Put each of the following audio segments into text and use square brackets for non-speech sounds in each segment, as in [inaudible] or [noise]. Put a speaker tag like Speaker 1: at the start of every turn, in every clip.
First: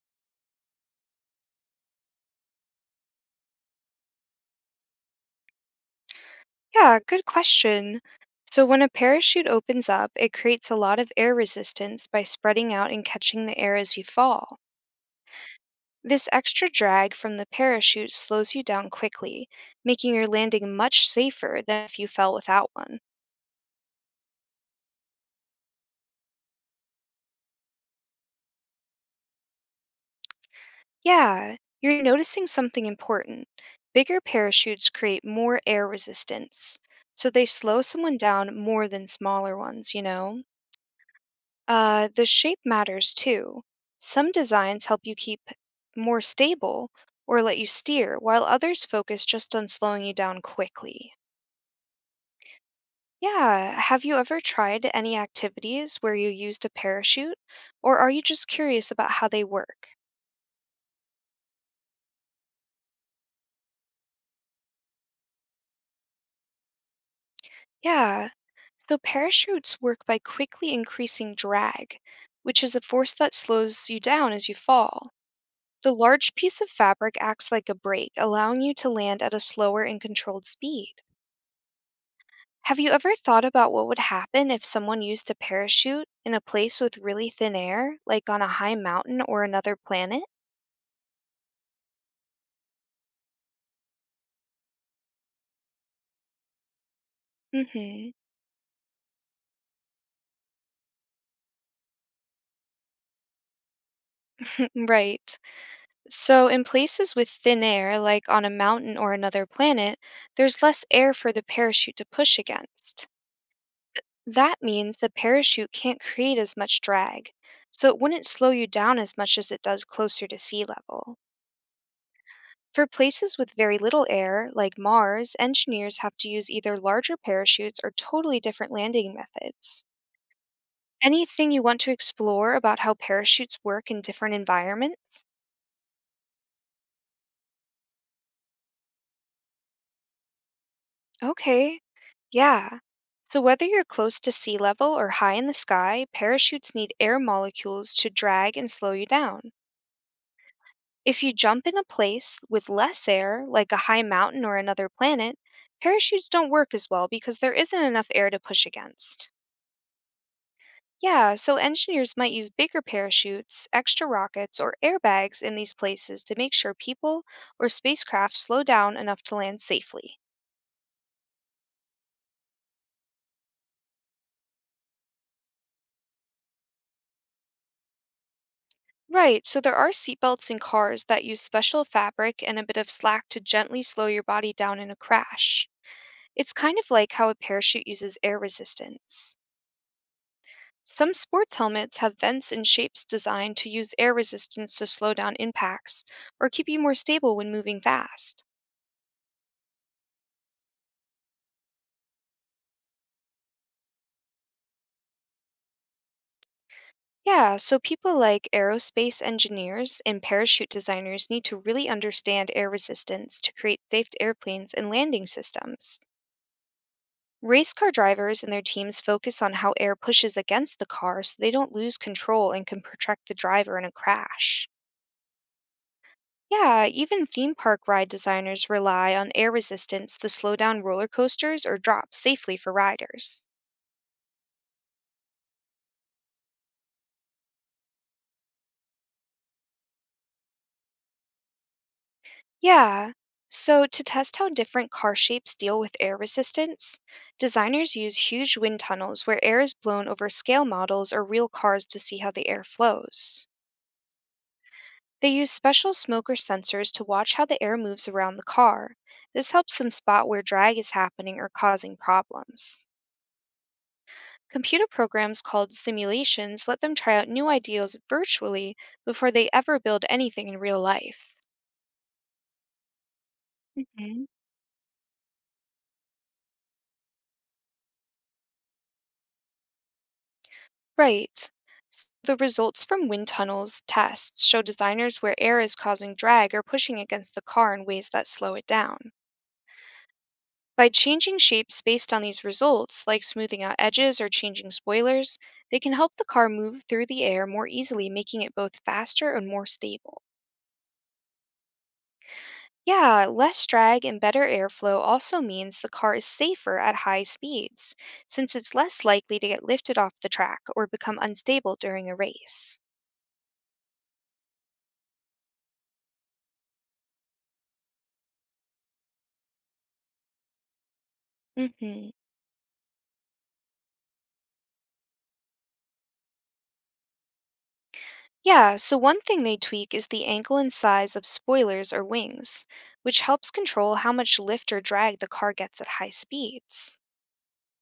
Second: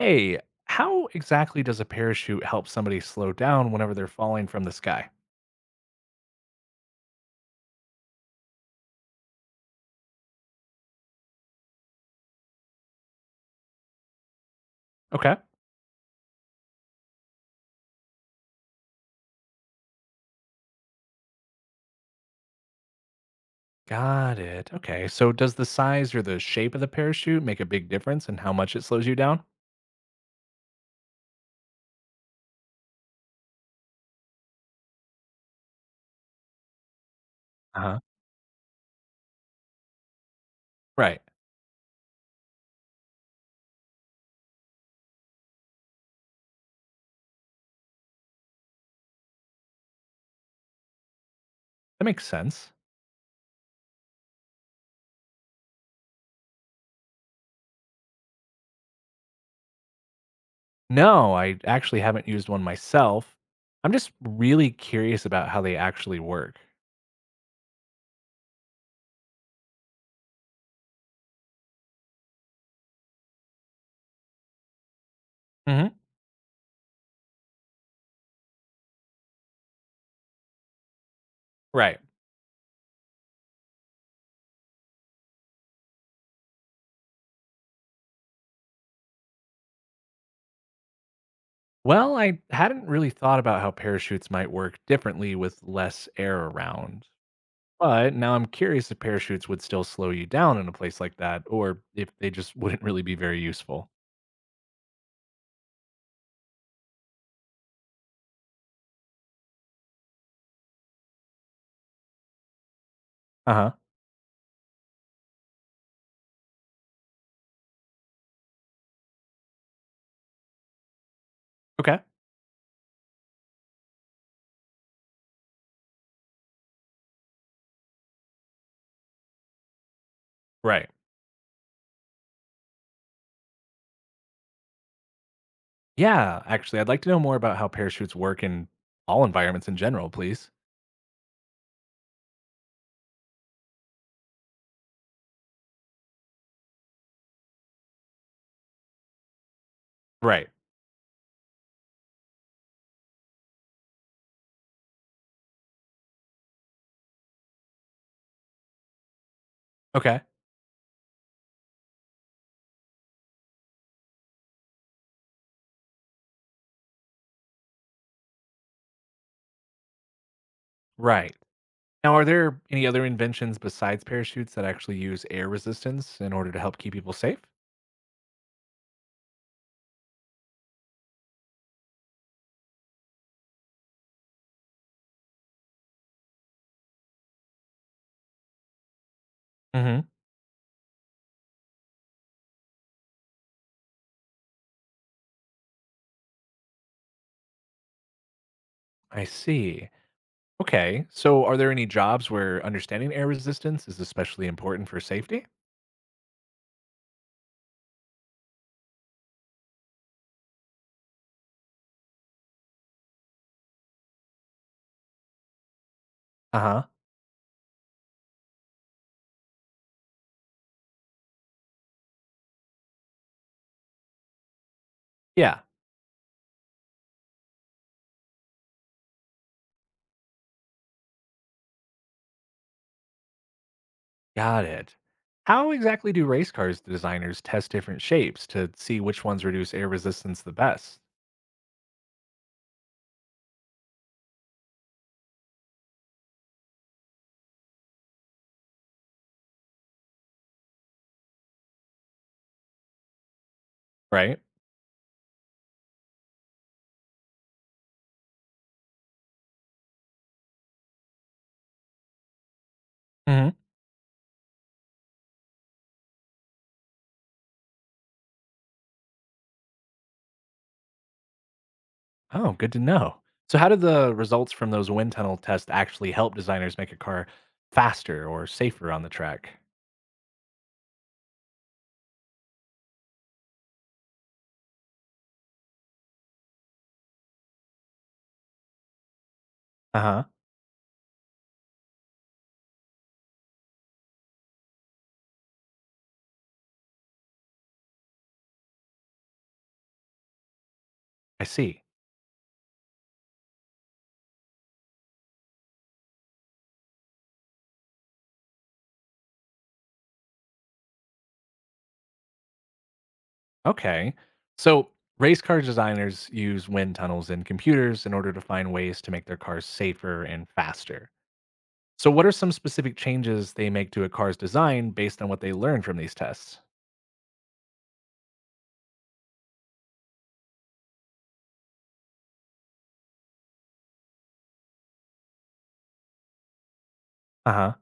Speaker 1: Hey, how exactly does a parachute help somebody slow down whenever they're falling from the sky?
Speaker 2: Yeah, good question. So, when a parachute opens up, it creates a lot of air resistance by spreading out and catching the air as you fall.
Speaker 1: Okay.
Speaker 2: This extra drag from the parachute slows you down quickly, making your landing much safer than if you fell without one.
Speaker 1: Got it. Okay. So does the size or the shape of the parachute make a big difference in how much it slows you down?
Speaker 2: Yeah, you're noticing something important. Bigger parachutes create more air resistance, so they slow
Speaker 1: Uh-huh.
Speaker 2: someone down more than smaller ones, you know?
Speaker 1: Right.
Speaker 2: The shape matters too. Some designs help you keep more stable or let you steer, while others focus just on slowing you down quickly.
Speaker 1: That makes sense.
Speaker 2: Yeah, have you ever tried any activities where you used a parachute, or are you just curious about how they work?
Speaker 1: No, I actually haven't used one myself. I'm just really curious about how they actually work.
Speaker 2: Yeah, so parachutes work by quickly increasing drag, which is a force that slows you down as you fall. The
Speaker 1: Hmm.
Speaker 2: large piece of fabric acts like a brake, allowing you to land at a slower and controlled speed.
Speaker 1: Right.
Speaker 2: Have you ever thought about what would happen if someone used a parachute in a place with really thin air, like on a high mountain or another planet?
Speaker 1: Well, I hadn't really thought about how parachutes might work differently with less air around. But
Speaker 2: Mhm.
Speaker 1: now I'm curious if parachutes would still slow you down in a place like that, or if they just [laughs] wouldn't really be very useful.
Speaker 2: [laughs] Right. So, in places with thin air, like on a mountain or another planet, there's less air for the parachute to push against.
Speaker 1: Uh huh.
Speaker 2: That means the parachute can't create as much drag, so it wouldn't slow you down as much as it does closer to sea level.
Speaker 1: Okay.
Speaker 2: For places with very little air, like Mars, engineers have to use either larger parachutes or totally different landing methods.
Speaker 1: Right.
Speaker 2: Anything you want to explore about how parachutes work in different environments?
Speaker 1: Yeah. Actually, I'd like to know more about how parachutes work in all environments in general, please.
Speaker 2: Okay, yeah. So, whether you're close to sea level or high in the sky, parachutes need air molecules to drag and slow you down.
Speaker 1: Right.
Speaker 2: If you jump in a place with less air, like a high mountain or another planet, parachutes don't work as well because there isn't enough air to push against.
Speaker 1: Okay.
Speaker 2: Yeah, so engineers might use bigger parachutes, extra rockets, or airbags in these places to make sure people or spacecraft slow down enough to land safely.
Speaker 1: Right. Now, are there any other inventions besides parachutes that actually use air resistance in order to help keep people safe?
Speaker 2: Right, so there are seatbelts in cars that use special fabric and a bit of slack to gently slow your body down in a crash. It's kind of like how a parachute uses air resistance.
Speaker 1: Mm hmm.
Speaker 2: Some sports helmets have vents and shapes designed to use air resistance to slow down impacts or keep you more stable when moving fast.
Speaker 1: I see. Okay. So, are there any jobs where understanding air resistance is especially important for safety?
Speaker 2: Yeah, so people like aerospace engineers and parachute designers need to really understand air resistance to create safe airplanes and landing systems.
Speaker 1: Uh huh.
Speaker 2: Race car drivers and their teams focus on how air pushes against the car so they don't lose control and can protect the driver in a crash.
Speaker 1: Yeah.
Speaker 2: Yeah, even theme park ride designers rely on air resistance to slow down roller coasters or drop safely for riders.
Speaker 1: Got it. How exactly do race cars designers test different shapes to see which ones reduce air resistance the best?
Speaker 2: Yeah. So, to test how different car shapes deal with air resistance, designers use huge wind tunnels where air is blown over scale models or real cars to see how the air flows.
Speaker 1: Right?
Speaker 2: They use special smoke or sensors to watch how the air moves around the car. This helps them spot where drag is happening or causing problems.
Speaker 1: Hmm.
Speaker 2: Computer programs called simulations let them try out new ideas virtually before they ever build anything in real life.
Speaker 1: Oh, good to know. So, how did the
Speaker 2: Mhm.
Speaker 1: results from those wind tunnel tests actually help designers make a car faster or safer on the track?
Speaker 2: Right. The results from wind tunnels tests show designers where air is causing drag or pushing against the car in ways that slow it down.
Speaker 1: Uh huh.
Speaker 2: By changing shapes based on these results, like smoothing out edges or changing spoilers, they can help the car move through the air more easily, making it both faster and more stable.
Speaker 1: I see.
Speaker 2: Yeah, less drag and better airflow also means the car is safer at high speeds, since it's less likely to get lifted off the track or become unstable during a race.
Speaker 1: Okay. So, race car designers use wind tunnels in computers in order to find ways to make their cars safer and faster.
Speaker 2: Hmm.
Speaker 1: So, what are some specific changes they make to a car's design based on what they learn from these tests?
Speaker 2: Yeah, so one thing they tweak is the angle and size of spoilers or wings, which helps control how much lift or drag the car gets at high speeds.
Speaker 1: Uh huh.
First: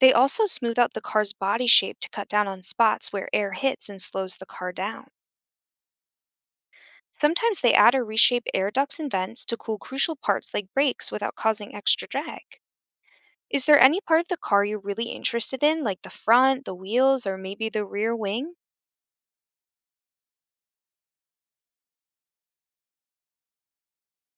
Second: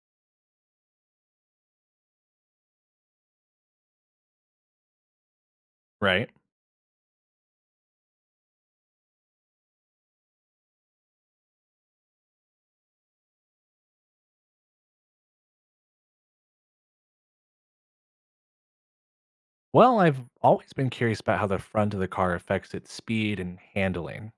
Speaker 2: They also smooth out the car's body shape to cut down on spots where air hits and slows the car down.
Speaker 1: Right.
Speaker 2: Sometimes they add or reshape air ducts and vents to cool crucial parts like brakes without causing extra drag. Is there any part of the car you're really interested in, like the front, the wheels, or maybe the rear wing?
Speaker 1: Well, I've always been curious about how the front of the car affects its speed and handling.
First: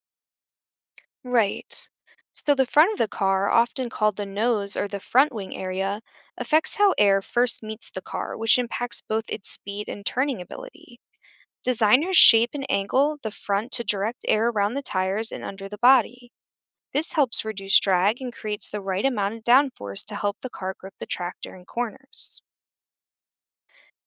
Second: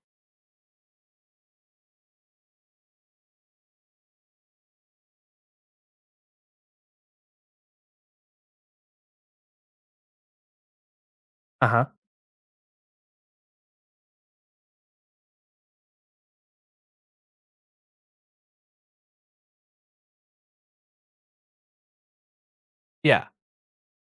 Speaker 2: Right. So the front of the car, often called the nose or the front wing area, affects how air first meets the car, which impacts both its speed and turning ability.
Speaker 1: Uh huh.
Speaker 2: Designers shape and angle the front to direct air around the tires and under the body. This helps reduce drag and creates the right amount of downforce to help the car grip the track during corners.
Speaker 1: Yeah.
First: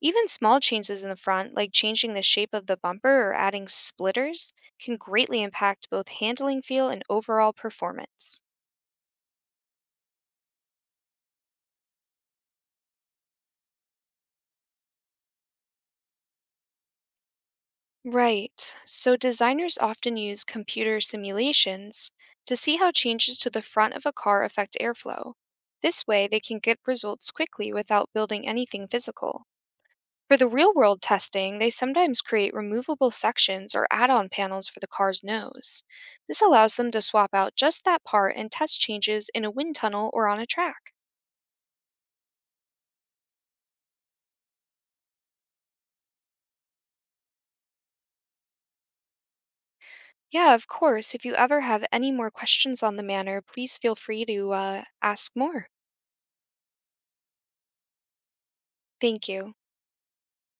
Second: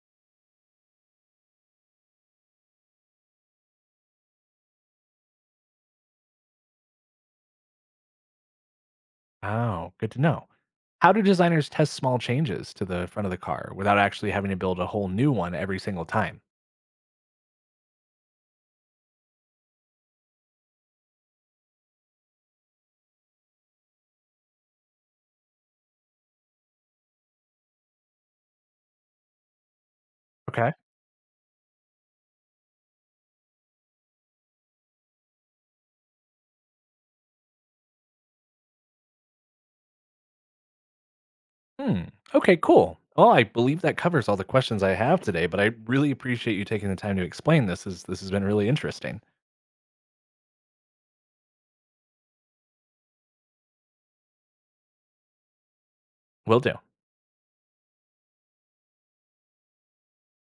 Speaker 2: Even small changes in the front, like changing the shape of the bumper or adding splitters, can greatly impact both handling feel and overall performance.
Speaker 1: Oh, good to know. How do designers test small changes to the front of the car without actually having to build a whole new one every single time?
Speaker 2: Right. So designers often use computer simulations to see how changes to the front of a car affect airflow. This way, they can get results quickly without building anything physical. For the real
Speaker 1: Okay.
Speaker 2: world testing, they sometimes create removable sections or add on panels for the car's nose. This allows them to swap out just that part and test changes in a wind tunnel or on a track.
Speaker 1: Hmm. Okay, cool. Well, I believe that covers all the questions I have today, but I really appreciate you taking the time to explain this. Is this has been really interesting.
Speaker 2: Yeah, of course. If you ever have any more questions on the manor, please feel free to ask more.
Speaker 1: Will do.
Speaker 2: Thank you.